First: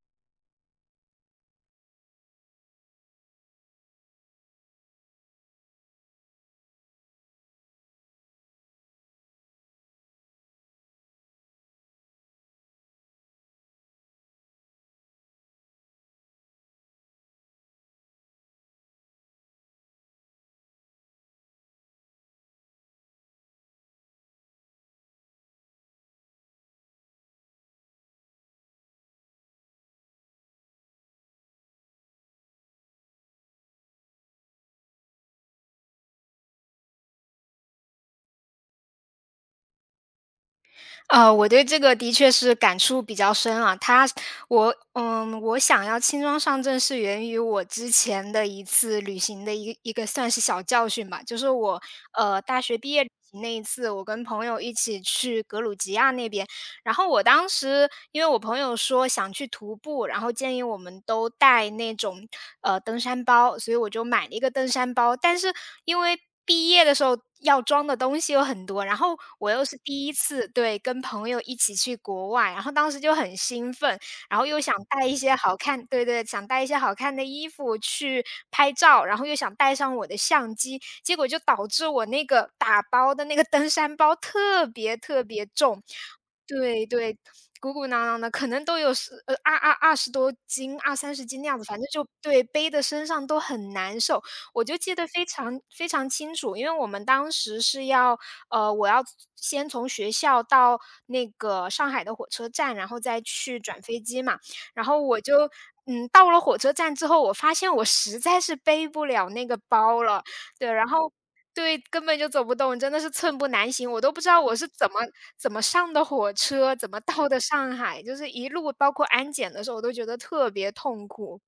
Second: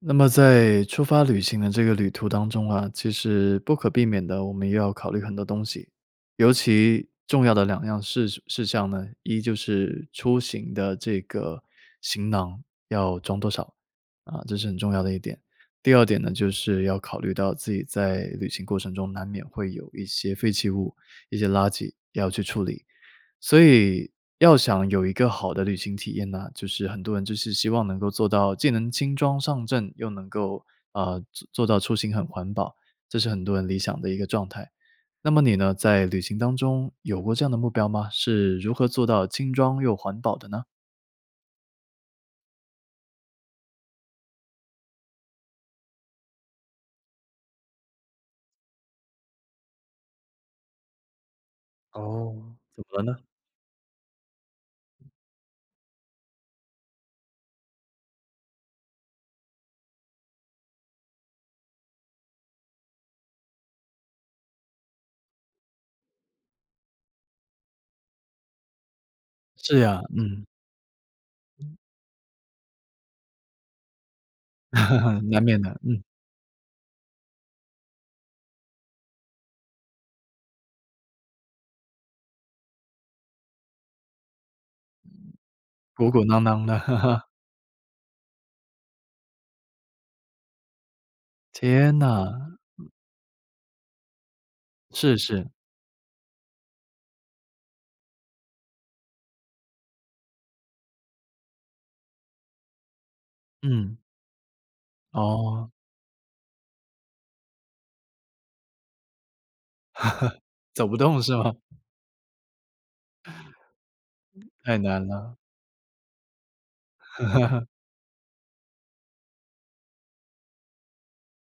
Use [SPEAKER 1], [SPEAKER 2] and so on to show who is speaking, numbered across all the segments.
[SPEAKER 1] 那么在出发旅行的这个旅途当中啊，其实不可避免的，我们又要考虑很多东西，尤其重要的两样事项呢，一就是出行的这个行囊要装多少，啊，这是很重要的一点。第二点呢，就是要考虑到自己在旅行过程中难免会有一些废弃物、一些垃圾要去处理，所以要想有一个好的旅行体验呢，就是很多人就是希望能够做到既能轻装上阵，又能够做到出行很环保，这是很多人理想的一个状态。那么你呢，在旅行当中有过这样的目标吗？是如何做到轻装又环保的呢？
[SPEAKER 2] 我对这个的确是感触比较深啊。我想要轻装上阵是源于我之前的一次旅行的一个算是小教训吧。就是我，大学毕业旅行那一次，我跟朋友一起去格鲁吉亚那边。然后我当时因为我朋友说想去徒步，然后建议我们都带那种登山包，所以我就买了一个登山包。但是因为毕业的时候要装的东西有很多，然后我又是
[SPEAKER 1] 是呀，
[SPEAKER 2] 第一
[SPEAKER 1] 嗯，
[SPEAKER 2] 次，对，跟朋友一起去国外，然后当时就很兴奋，然后又想带一 些
[SPEAKER 1] 难
[SPEAKER 2] 好
[SPEAKER 1] 免的，
[SPEAKER 2] 看，
[SPEAKER 1] 嗯，
[SPEAKER 2] 对对，想带一些好看的衣服去拍照，然后又想带上我的相机，结果就导致我那个打包的那个登山包特别特别重。
[SPEAKER 1] 鼓鼓囊囊
[SPEAKER 2] 对对，
[SPEAKER 1] 的，
[SPEAKER 2] 鼓鼓囊囊的，可能都有十呃二二20多斤、二三十斤那 样子，反正
[SPEAKER 1] 天
[SPEAKER 2] 就对，
[SPEAKER 1] 呐，
[SPEAKER 2] 背的身上都很难受。我就记得
[SPEAKER 1] 是
[SPEAKER 2] 非
[SPEAKER 1] 是，
[SPEAKER 2] 常非常清楚，因为我们当时是要，我要先从学校到那个上海的火车站，然后再去转
[SPEAKER 1] 嗯，
[SPEAKER 2] 飞机嘛。然后我就
[SPEAKER 1] 哦，
[SPEAKER 2] 到了火车站之后，我发现我实在是背不了那个包了。对，
[SPEAKER 1] 走
[SPEAKER 2] 然
[SPEAKER 1] 不
[SPEAKER 2] 后
[SPEAKER 1] 动是吗？
[SPEAKER 2] 对，根本就走不动，真的是寸步难行。我都不知道我是
[SPEAKER 1] 太
[SPEAKER 2] 怎么
[SPEAKER 1] 难了，
[SPEAKER 2] 上的火车，怎么到的上海，就是一路包括安检的时候，我都觉得特别痛苦。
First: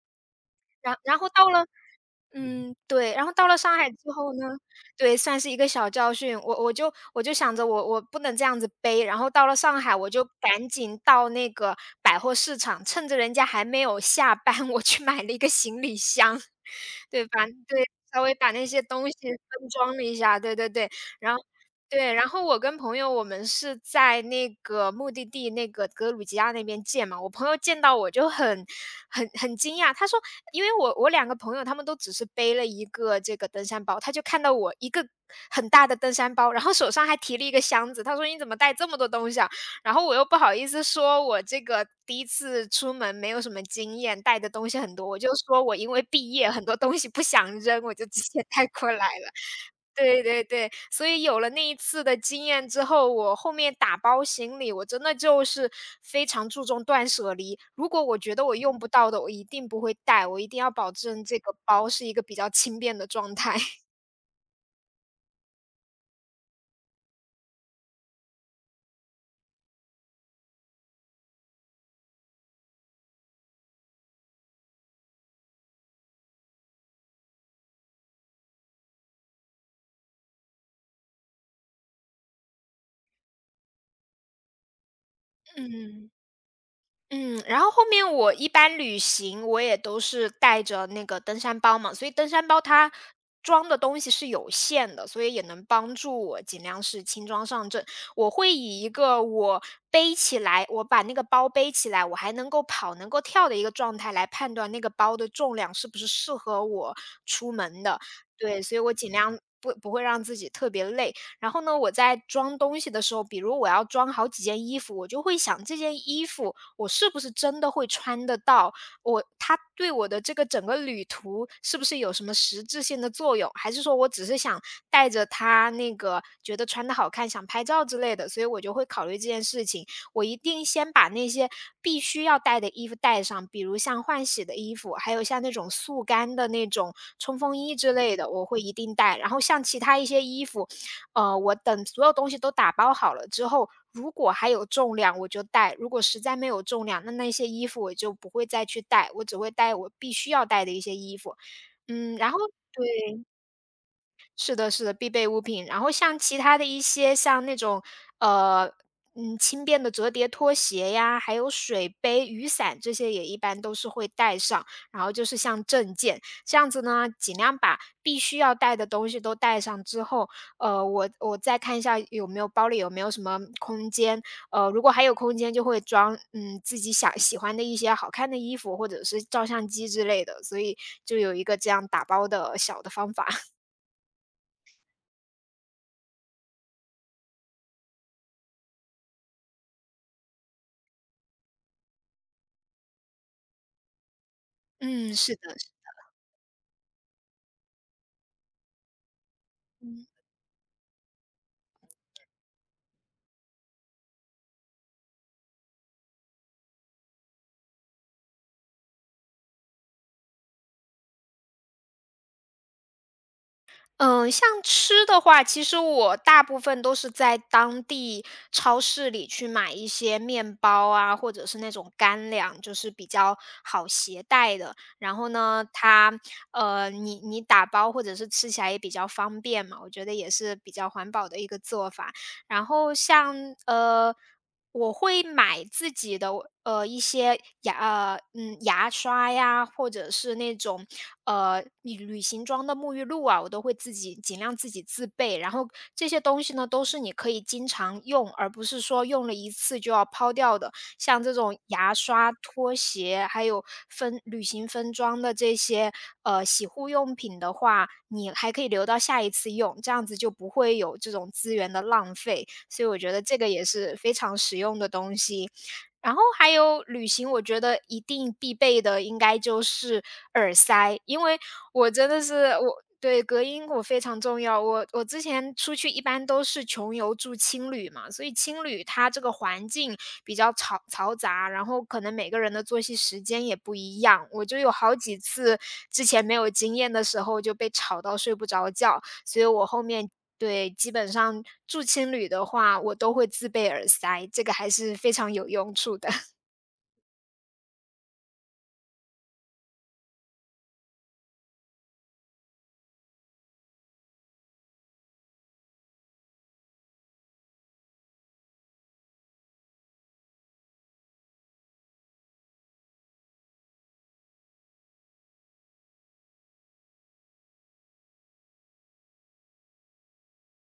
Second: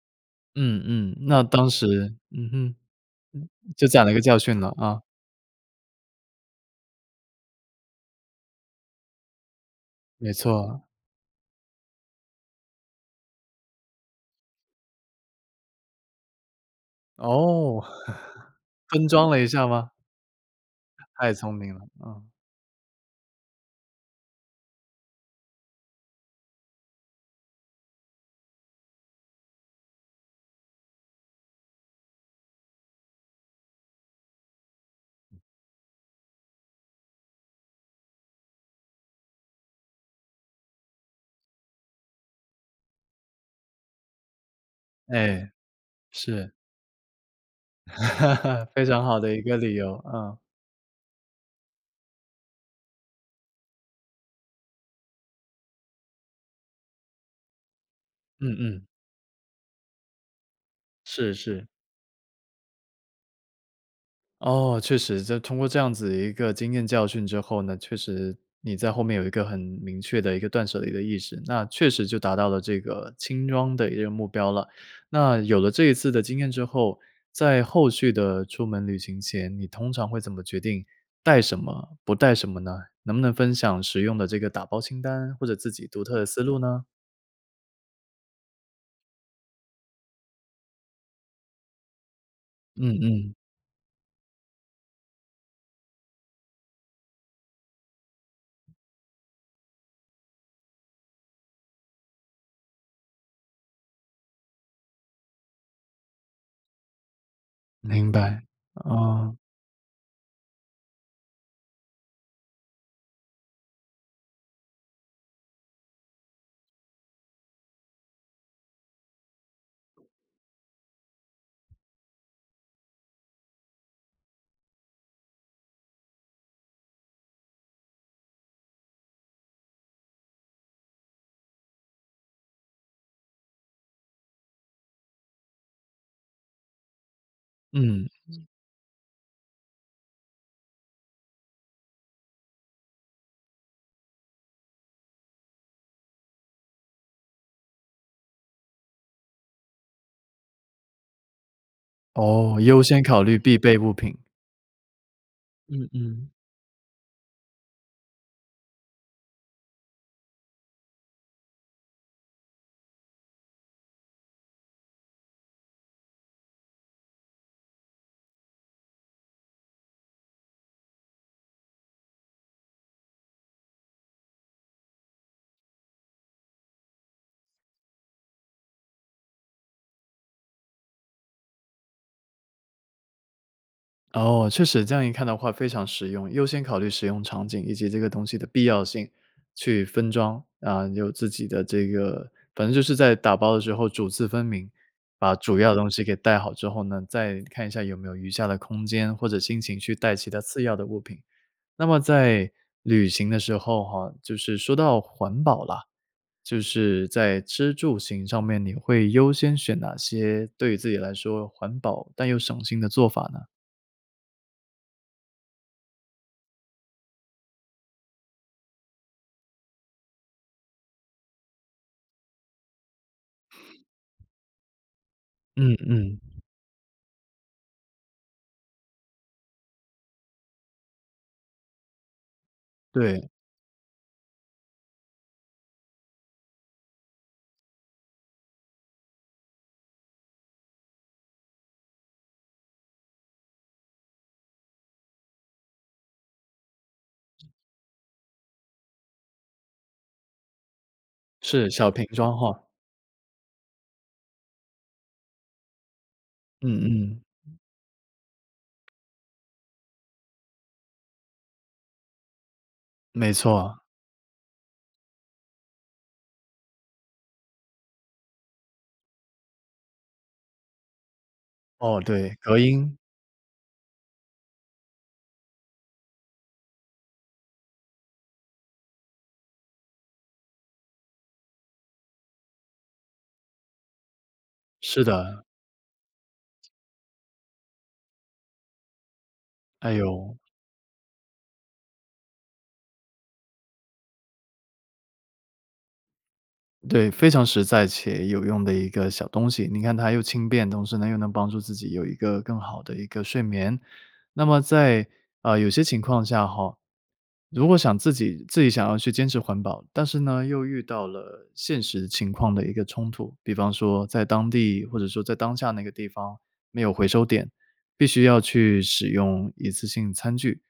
[SPEAKER 1] 嗯
[SPEAKER 2] 然
[SPEAKER 1] 嗯，
[SPEAKER 2] 然后
[SPEAKER 1] 那
[SPEAKER 2] 到了
[SPEAKER 1] 当时，嗯
[SPEAKER 2] 嗯。
[SPEAKER 1] 哼。
[SPEAKER 2] 嗯对，然后到了上
[SPEAKER 1] 就
[SPEAKER 2] 海之
[SPEAKER 1] 这了一个
[SPEAKER 2] 后
[SPEAKER 1] 教
[SPEAKER 2] 呢，
[SPEAKER 1] 训了啊，
[SPEAKER 2] 对，算是一个小教训，我就想着我不能这样子背，然后到了上海我就
[SPEAKER 1] 没
[SPEAKER 2] 赶
[SPEAKER 1] 错。
[SPEAKER 2] 紧到那个百货市场，趁着人家还没有下班，我去买了一个行李箱。对吧？
[SPEAKER 1] 哦，
[SPEAKER 2] 对，稍微把 那些
[SPEAKER 1] 分
[SPEAKER 2] 东西
[SPEAKER 1] 装了一下
[SPEAKER 2] 分
[SPEAKER 1] 吗？
[SPEAKER 2] 装了一下，对对对。
[SPEAKER 1] 太
[SPEAKER 2] 然后
[SPEAKER 1] 聪明了，
[SPEAKER 2] 对，然
[SPEAKER 1] 嗯，
[SPEAKER 2] 后我跟朋友我们是在那个目的地那个格鲁吉亚那边见嘛，我朋友见到我就很惊讶。他说：因为我两个朋友他们都只是背了一个这个登山包，他就看到我一个很大的登山包，然后手上还提了一个箱子，他说你怎么带这么多东西啊？然后我又不好意思说我这个第一次出门没有什么经验，带的东西很多，我就
[SPEAKER 1] 哎，
[SPEAKER 2] 说我因为毕业
[SPEAKER 1] 是，
[SPEAKER 2] 很多东西不想扔，我就直接带
[SPEAKER 1] 非
[SPEAKER 2] 过
[SPEAKER 1] 常
[SPEAKER 2] 来
[SPEAKER 1] 好
[SPEAKER 2] 了。
[SPEAKER 1] 的一个理由，
[SPEAKER 2] 对
[SPEAKER 1] 嗯，
[SPEAKER 2] 对对，所以有了那一次的经验之后，我后面打包行李，我真的就是非常注重断舍离。如果我觉得我
[SPEAKER 1] 嗯
[SPEAKER 2] 用
[SPEAKER 1] 嗯，
[SPEAKER 2] 不到的，我一定不会带，我一定要保证
[SPEAKER 1] 是
[SPEAKER 2] 这个
[SPEAKER 1] 是。
[SPEAKER 2] 包是一个比较轻便的状态。
[SPEAKER 1] 哦，确实，这通过这样子一个经验教训之后呢，确实你在后面有一个很明确的一个断舍离的意识，那确实就达到了这个轻装的一个目标了。那有了这一次的经验之后，在后续的出门旅行前，你通常会怎么决定带什么，不带什么呢？能不能分享实用的这个打包清单，或者 自己独
[SPEAKER 2] 嗯。
[SPEAKER 1] 特的思路呢？
[SPEAKER 2] 嗯，然后后面我一般旅行，我也都是带着那个登山包嘛，所以登山包它
[SPEAKER 1] 嗯嗯，
[SPEAKER 2] 装的东西是有限的，所以也能帮助我尽量是轻装上阵。我会以一个我背起来，我把那个包背起来，我还能够跑、能够跳的一个状态来判断那个包的重量是不是适合我出门的。
[SPEAKER 1] 明白。
[SPEAKER 2] 对，所以我尽
[SPEAKER 1] 哦，
[SPEAKER 2] 量不会让自己特别累。然后呢，我在装东西的时候，比如我要装好几件衣服，我就会想这件衣服我是不是真的会穿得到？我它对我的这个整个旅途是不是有什么实质性的作用？还是说我只是想带着它那个觉得穿的好看，想拍照之类的，所以我就会考虑这件事情。我一定先把那些必须要带的衣服带上，比如像换洗的衣服，还有像那种速干的那种冲锋衣之
[SPEAKER 1] 嗯，
[SPEAKER 2] 类的，我会一定带。然后像其他一些衣服，我等所有东西都打包好了之后，如果还有重量我就带，如果实在没有重量，那那些衣服我就不会再去带，我只会带我必须要带的一些衣服。然后
[SPEAKER 1] 哦，优先考
[SPEAKER 2] 对。
[SPEAKER 1] 虑必备物品。
[SPEAKER 2] 是的，是的，必备物品。然
[SPEAKER 1] 嗯
[SPEAKER 2] 后像
[SPEAKER 1] 嗯。
[SPEAKER 2] 其他的一些，像那种呃，轻便的折叠拖鞋呀，还有水杯、雨伞这些，也一般都是会带上。然后就是像证件这样子呢，尽量把必须要带的东西都带上之后，我再看一下有没有包里有没有什么空间。如果还有空间，就会装自己想喜欢的一些好看的衣服或者是照相机之类的。所以就有一个这样打包的小的方法。
[SPEAKER 1] 哦，确实这样一看的话非常实用，优先考虑使用场景以及这个东西的必要性，去分装，啊，有自己的这个反正就是在打包的时候主次分明，
[SPEAKER 2] 嗯，
[SPEAKER 1] 把
[SPEAKER 2] 是的，
[SPEAKER 1] 主
[SPEAKER 2] 是。
[SPEAKER 1] 要的东西给带好之后呢，再看一下有没有余下的空间或者心情去
[SPEAKER 2] 嗯，
[SPEAKER 1] 带其他次要的物品。那么在旅行的时候哈，就是说到环保啦，就是在吃住行上面，你会优先选哪些对于自己来说环保但又省心的做法呢？
[SPEAKER 2] 像吃的话，其实我大部分都是在当地超市里去买一些面包啊，或者是那种干粮，就是比较好携带的。然后呢，
[SPEAKER 1] 嗯
[SPEAKER 2] 它
[SPEAKER 1] 嗯。
[SPEAKER 2] 你打包或者是吃起来也比较方便嘛，我觉得也是比较环保的一个做法。然后
[SPEAKER 1] 对，
[SPEAKER 2] 像呃，我会买自己的一些牙刷呀，或者是那种旅行装的沐浴露啊，我都会自己尽量自己自备。然后这些东西呢，都是你可以经常用，而不是说用了一次就要抛掉的。像这种
[SPEAKER 1] 是小
[SPEAKER 2] 牙
[SPEAKER 1] 瓶
[SPEAKER 2] 刷、
[SPEAKER 1] 装哈，
[SPEAKER 2] 拖鞋，还有分旅行分装的这些洗
[SPEAKER 1] 嗯
[SPEAKER 2] 护用
[SPEAKER 1] 嗯，
[SPEAKER 2] 品的话，你还可以留到下一次用，这样子就不会有这种资源的浪费。所以我觉得
[SPEAKER 1] 没
[SPEAKER 2] 这个也
[SPEAKER 1] 错，
[SPEAKER 2] 是非常实用的东西。然后还有旅行，我觉得一定必备的应该就是耳塞，因为我
[SPEAKER 1] 哦，
[SPEAKER 2] 真的
[SPEAKER 1] 对，
[SPEAKER 2] 是。
[SPEAKER 1] 隔
[SPEAKER 2] 我
[SPEAKER 1] 音，
[SPEAKER 2] 对，隔音我非常重要。我之前出去一般都是穷游住青旅嘛，所以青旅它这个环境比较嘈杂，然后可能每个人的作息时间也不一样。我就有好
[SPEAKER 1] 是
[SPEAKER 2] 几
[SPEAKER 1] 的，
[SPEAKER 2] 次之前没有经验的时候就被吵到睡不着觉，所以我后
[SPEAKER 1] 哎
[SPEAKER 2] 面
[SPEAKER 1] 呦，
[SPEAKER 2] 对，基本上住青旅的话，我都会自备耳塞，这个还是非常有用处的。
[SPEAKER 1] 对，非常实在且有用的一个小东西。你看它又轻便，同时呢又能帮助自己有一个更好的一个睡眠。那么在有些情况下哈，如果想自己想要去坚持环保，但是呢又遇到了现实情况的一个冲突，比方说在当地或者说在当下那个地方没有回收点，必须要去使用一次性餐具。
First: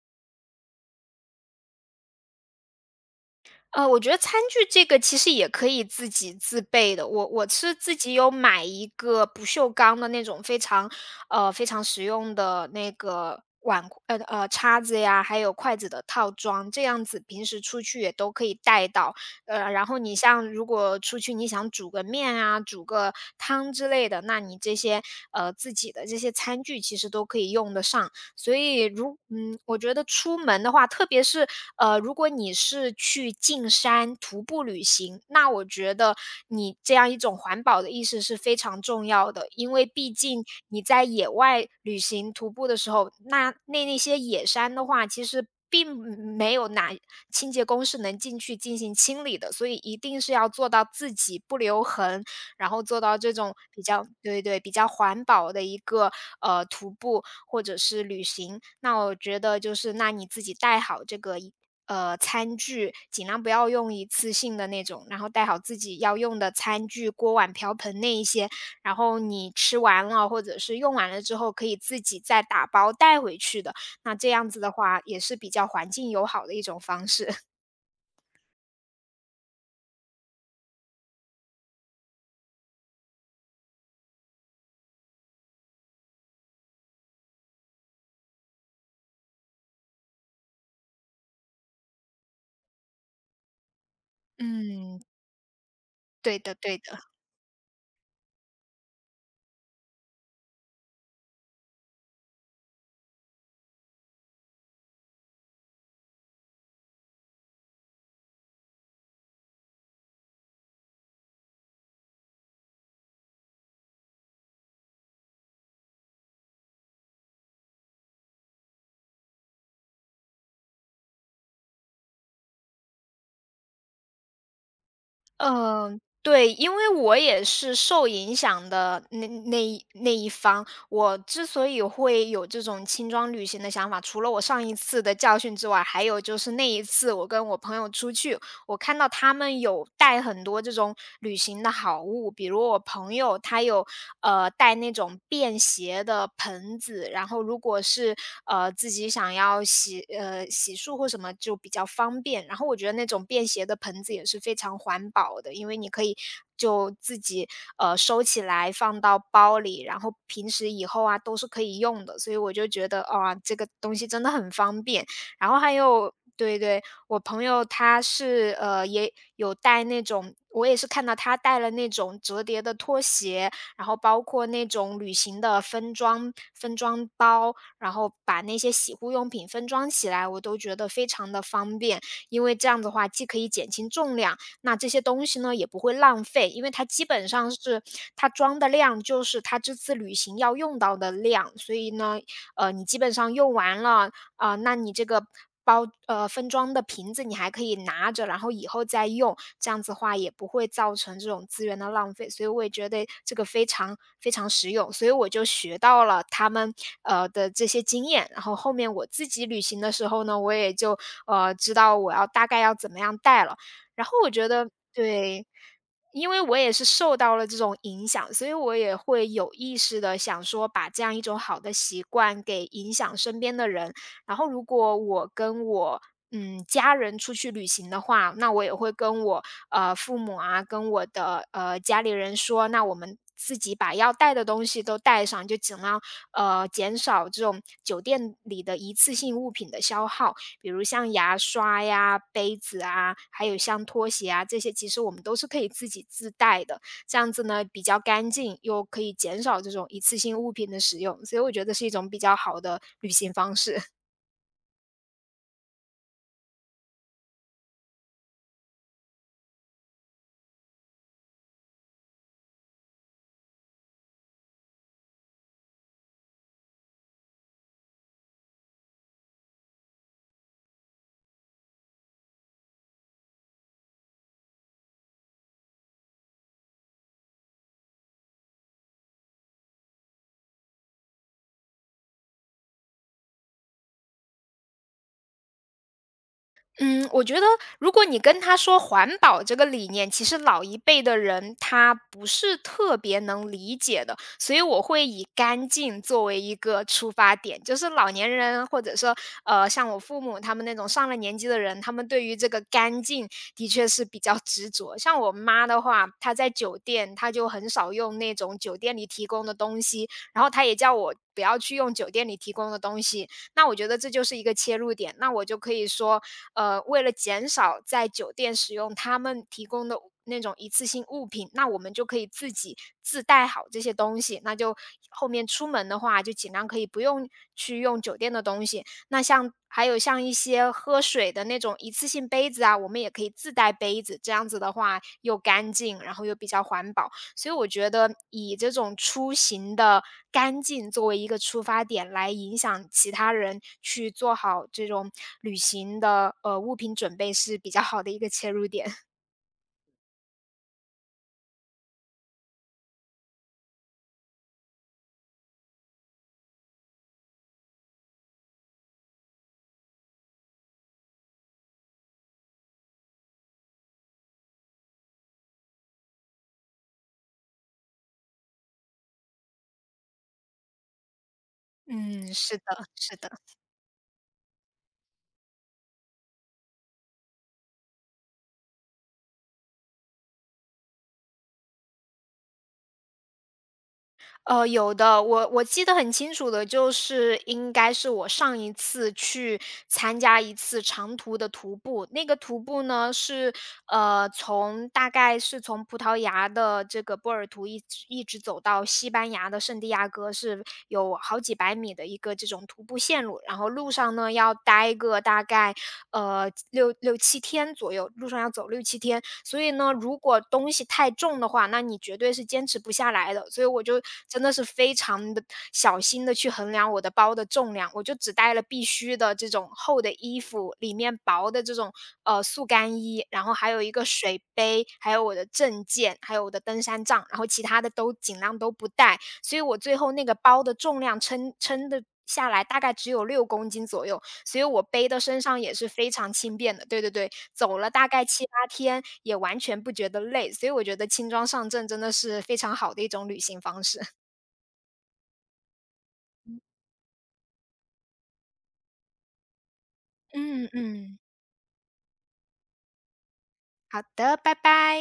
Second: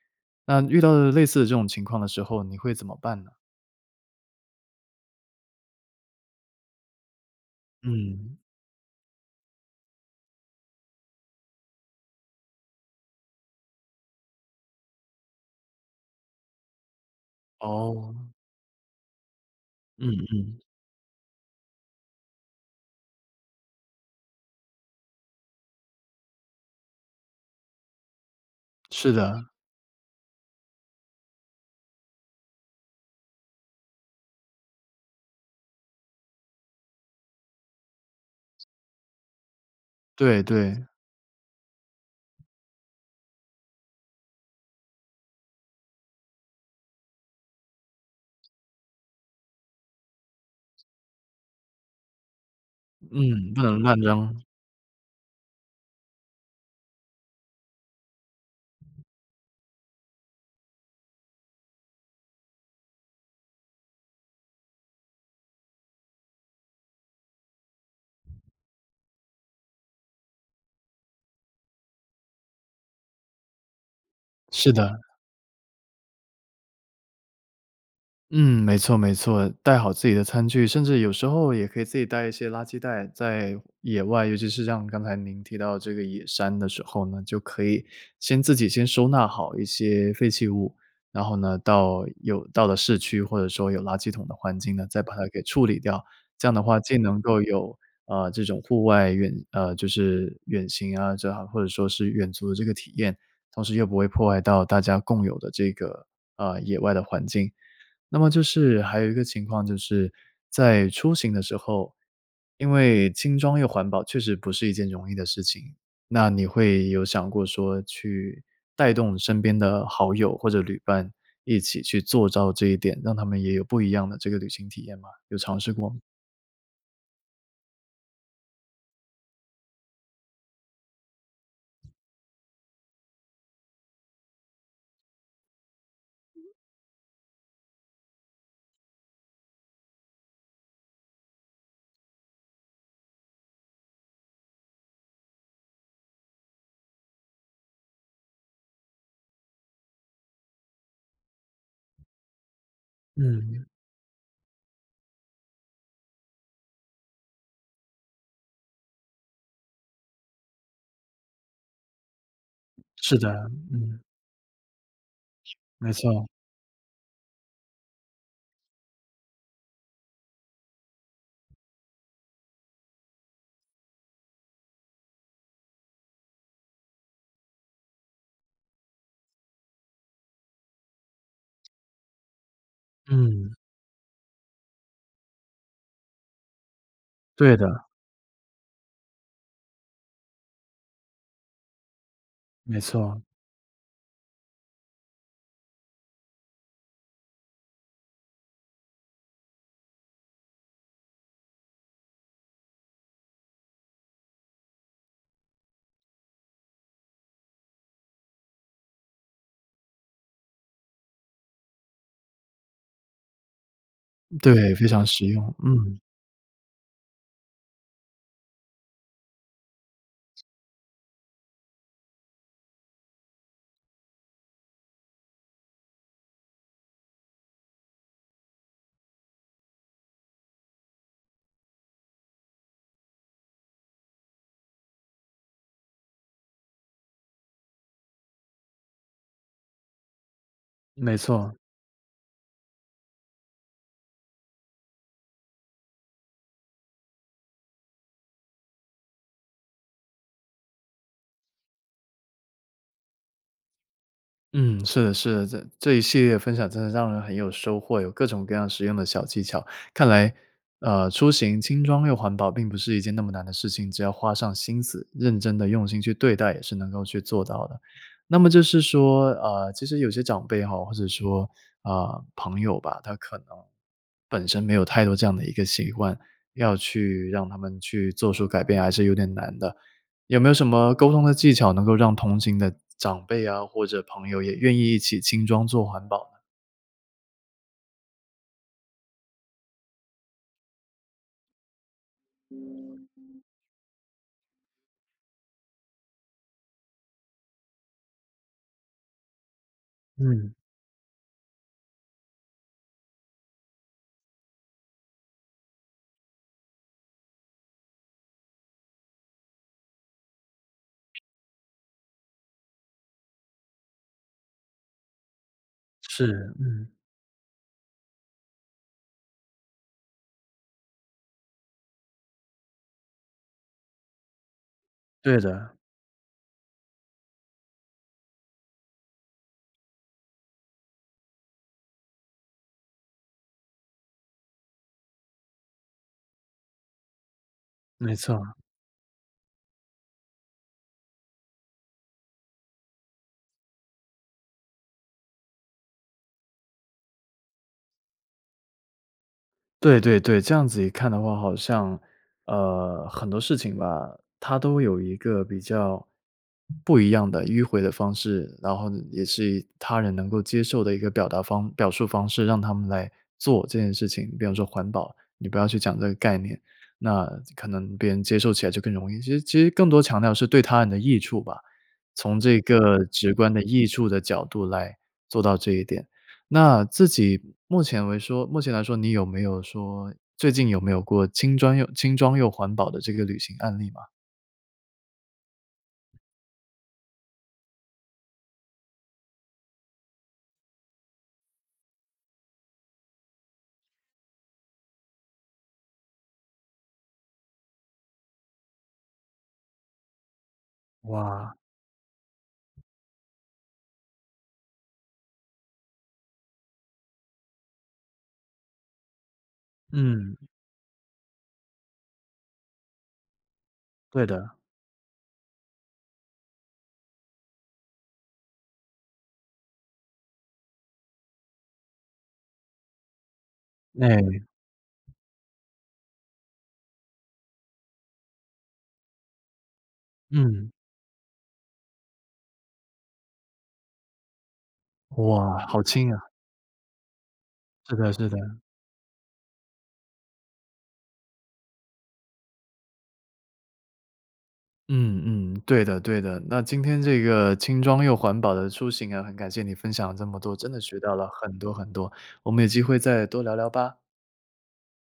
[SPEAKER 1] 那遇到类似的这种情况的时候，你会怎么办呢？
[SPEAKER 2] 我觉得餐具这个其实也可以自己自备的。我是自己有
[SPEAKER 1] 嗯，
[SPEAKER 2] 买一个不锈钢的那种非常，非常实用的那个碗，叉子呀，还有筷子的套装，这样子平时出去也
[SPEAKER 1] 哦，
[SPEAKER 2] 都可以带到。然后
[SPEAKER 1] 嗯
[SPEAKER 2] 你像如
[SPEAKER 1] 嗯。
[SPEAKER 2] 果出去你想煮个面啊，煮个汤之类的，那你这些自己的这些餐具其实都可以用得上。所以
[SPEAKER 1] 是的，
[SPEAKER 2] 我觉得出门的话，特别是如果你是去进山徒步旅行，那我觉得你这样一种环保的意识是非常重要的，因为毕
[SPEAKER 1] 对
[SPEAKER 2] 竟
[SPEAKER 1] 对，
[SPEAKER 2] 你在野外旅行徒步的时候，那些野山的话，其实并没有哪清洁工是能进去进行清理的，所以一定是要做到自己不留痕，然后做到这
[SPEAKER 1] 嗯，
[SPEAKER 2] 种
[SPEAKER 1] 不能
[SPEAKER 2] 比
[SPEAKER 1] 乱
[SPEAKER 2] 较，
[SPEAKER 1] 扔，
[SPEAKER 2] 对对，比较环保的一个徒步。或者是旅行。那我觉得就是，那你自己带好这个餐具，尽量不要用一次性的那种，然后带好自己要用的餐具、锅碗瓢盆那一些。然后你吃完了或者是用完了之后，可以自己再打包带回去的。那这样子的
[SPEAKER 1] 是的。
[SPEAKER 2] 话，也是比较环境友好的一种方式。
[SPEAKER 1] 嗯，没错没错，带好自己的餐具，甚至有时候也可以自己带一些垃圾袋，在野外，尤其是像刚才您提到这个野山的时候呢，就可以先自己先收纳好一些废弃物，然后呢，到了市区或者说有垃圾桶的环境呢，
[SPEAKER 2] 嗯，
[SPEAKER 1] 再把它给处理掉。
[SPEAKER 2] 对
[SPEAKER 1] 这样
[SPEAKER 2] 的，
[SPEAKER 1] 的
[SPEAKER 2] 对
[SPEAKER 1] 话，既
[SPEAKER 2] 的。
[SPEAKER 1] 能够有啊这种户外就是远行啊，这样或者说是远足的这个体验，同时又不会破坏到大家共有的这个啊野外的环境。那么就是还有一个情况就是在出行的时候，因为轻装又环保确实不是一件容易的事情，那你会有想过说去带动身边的好友或者旅伴一起去做到这一点，让他们也有不一样的这个旅行体验吗？有尝试过吗？
[SPEAKER 2] 嗯，对，因为我也是受影响的那一方。我之所以会有这种轻装旅行的想法，除了我上一次的教训之外，还有就是那一次我跟我朋友出去，我看到他们有带很多这种旅行的好物，比如我朋友他有带那种便携的盆子，然后如果是自己想要洗漱或什么就比较方便。然后我觉得那种便携
[SPEAKER 1] 嗯，
[SPEAKER 2] 的盆子也是非常环保的，因为你可以就自己收起来放到包里，然后平时以后啊都是可以用的。所以我就觉得
[SPEAKER 1] 是
[SPEAKER 2] 啊、
[SPEAKER 1] 的，
[SPEAKER 2] 这个东
[SPEAKER 1] 嗯，
[SPEAKER 2] 西真的很方便。然后还
[SPEAKER 1] 没
[SPEAKER 2] 有
[SPEAKER 1] 错，
[SPEAKER 2] 对对，我朋友他是也有带那种，我也是看到他带了那种折叠的拖鞋，然后包括那种旅行的分装包，然后把那些洗护用品分装起来，我都觉得非常的方便，因为这样的话既可以
[SPEAKER 1] 嗯，
[SPEAKER 2] 减轻重量，那这些东西呢也不会浪费，因为它基本上
[SPEAKER 1] 对的，
[SPEAKER 2] 是它装的量就是它这次旅行要用到的量，所以呢，
[SPEAKER 1] 没
[SPEAKER 2] 你基本
[SPEAKER 1] 错。
[SPEAKER 2] 上用完了，啊，那你这个分装的瓶子你还可以拿着，然后以后再用，这样子的话也不会造成这种资源的浪费，所以我也觉得这个非常非常实用，所以我就学到了他们的这些经验，然后后面我自己旅行的时候呢，我也就知道我要大概要怎么样带了。然后我觉得
[SPEAKER 1] 对，非常实用，
[SPEAKER 2] 对，
[SPEAKER 1] 嗯。
[SPEAKER 2] 因为我也是受到了这种影响，所以我也会有意识的想说把这样一种好的习惯给影响身边的人。然后如果我跟我家人出去旅行的话，那我也会跟我父母啊，跟我的家里人说，那我们自己把要带的东西都带上，就尽量减少这种酒店里的一次性物品的消耗，比如像
[SPEAKER 1] 没
[SPEAKER 2] 牙
[SPEAKER 1] 错。
[SPEAKER 2] 刷呀、杯子啊，还有像拖鞋啊这些，其实我们都是可以自己自带的。这样子呢，比较干净，又可以减少这种一次性物品的使用，所以我觉得是一种比较好的旅行方式。
[SPEAKER 1] 嗯，是的，是的，这一系列分享真的让人很有收获，有各种各样实用的小技巧。看来，出行轻装又环保，并不是一件那么难的事情，只要花上心思，认真的用心去对待，也是能够去做到的。那么就是说，其实有些长辈哈，或者说朋友吧，他可能本身没有太多这样的一个习惯，要去让他们去做出改变还是有点难的。有没有什么沟通的技巧能够让同行的长辈啊，或者朋友也愿意一起轻装做环保呢？
[SPEAKER 2] 嗯，我觉得如果你跟他说环保这个理念，其实老一辈的人他不是特别能理解的，所以我会以干净作为一个出发点，就是老年人或者说像我父母他们那种上了年纪的人，他们对于这个干净的确是比较执着。像我妈的话，她在酒店，她就很少用那种酒店里提供的东西，然后她也叫我不要去用酒店里提供的东西，那我觉得这就是一个切入点。那我就可以说，
[SPEAKER 1] 是，
[SPEAKER 2] 为了减少在酒店使用他们提供的那种一次性物品，那我们就可以自己自带好这些东西。那就后
[SPEAKER 1] 对
[SPEAKER 2] 面出
[SPEAKER 1] 的，
[SPEAKER 2] 门的话，就尽量可以不用去用酒店的东西。那像还有像一些喝水的那种一次性杯子啊，我们也可以自带杯子，这样子的话又干净，然后又比较环保。所以我觉
[SPEAKER 1] 没
[SPEAKER 2] 得
[SPEAKER 1] 错。
[SPEAKER 2] 以这种出行的干净作为一个出发点，来影响其他人去做好这种旅行的，物品准备是比较好的一个切入点。
[SPEAKER 1] 对对对，这样子一看的话，好像，很多事情吧，它都有一个比较不一样的迂回的方式，然后也是以他人能够接受的一个表述方式，让他们来做这件事情。比方说环保，你不要去讲这个概念，那可能别人接受起来就更容易。其实更多强调是对他人的益处吧，
[SPEAKER 2] 嗯，
[SPEAKER 1] 从
[SPEAKER 2] 是
[SPEAKER 1] 这
[SPEAKER 2] 的，
[SPEAKER 1] 个
[SPEAKER 2] 是的。
[SPEAKER 1] 直观的益处的角度来做到这一点。那自己目前来说，你有没有说最近有没有过轻装又环保的这个旅行案例吗？
[SPEAKER 2] 有的，我记得很清楚的，就是应该是我上一次去参加一次长途的徒步，那个徒步呢是从大概是从葡萄牙的这个波尔图一直走到西班牙的圣地亚哥，是有好几
[SPEAKER 1] 哇，
[SPEAKER 2] 百米的一个这种徒步线路，然后路上呢要待个大概六七天左右，路上要走六七天，所以呢，如
[SPEAKER 1] 嗯，
[SPEAKER 2] 果东西太重的话，那你绝对是坚持不下来的。所以我就
[SPEAKER 1] 对
[SPEAKER 2] 真
[SPEAKER 1] 的，
[SPEAKER 2] 的是非常的小心的去衡量我的包的重量，我就只带了必须的这种厚的衣服，里面薄的这种，速干衣，然后还有一个水
[SPEAKER 1] 哎，
[SPEAKER 2] 杯，还有我的证件，还有我的登山杖，然后其他的都尽量都不带。所以我最后那个包
[SPEAKER 1] 嗯，
[SPEAKER 2] 的重量称的下来大概只有6公斤左右，所以我背的身
[SPEAKER 1] 哇，
[SPEAKER 2] 上也
[SPEAKER 1] 好
[SPEAKER 2] 是非
[SPEAKER 1] 轻啊。
[SPEAKER 2] 常轻便的，对对对。走了
[SPEAKER 1] 是
[SPEAKER 2] 大
[SPEAKER 1] 的
[SPEAKER 2] 概
[SPEAKER 1] 是的。
[SPEAKER 2] 7、8天，也完全不觉得累，所以我觉得轻装上阵真的是非常好的一种旅行方式。
[SPEAKER 1] 嗯嗯，对的对的。那今天这个轻装又环保的出行啊，很感谢你分享了这么多，
[SPEAKER 2] 嗯
[SPEAKER 1] 真的学到
[SPEAKER 2] 嗯，
[SPEAKER 1] 了很多很多，我们有机会再多聊聊吧。
[SPEAKER 2] 好的，拜拜。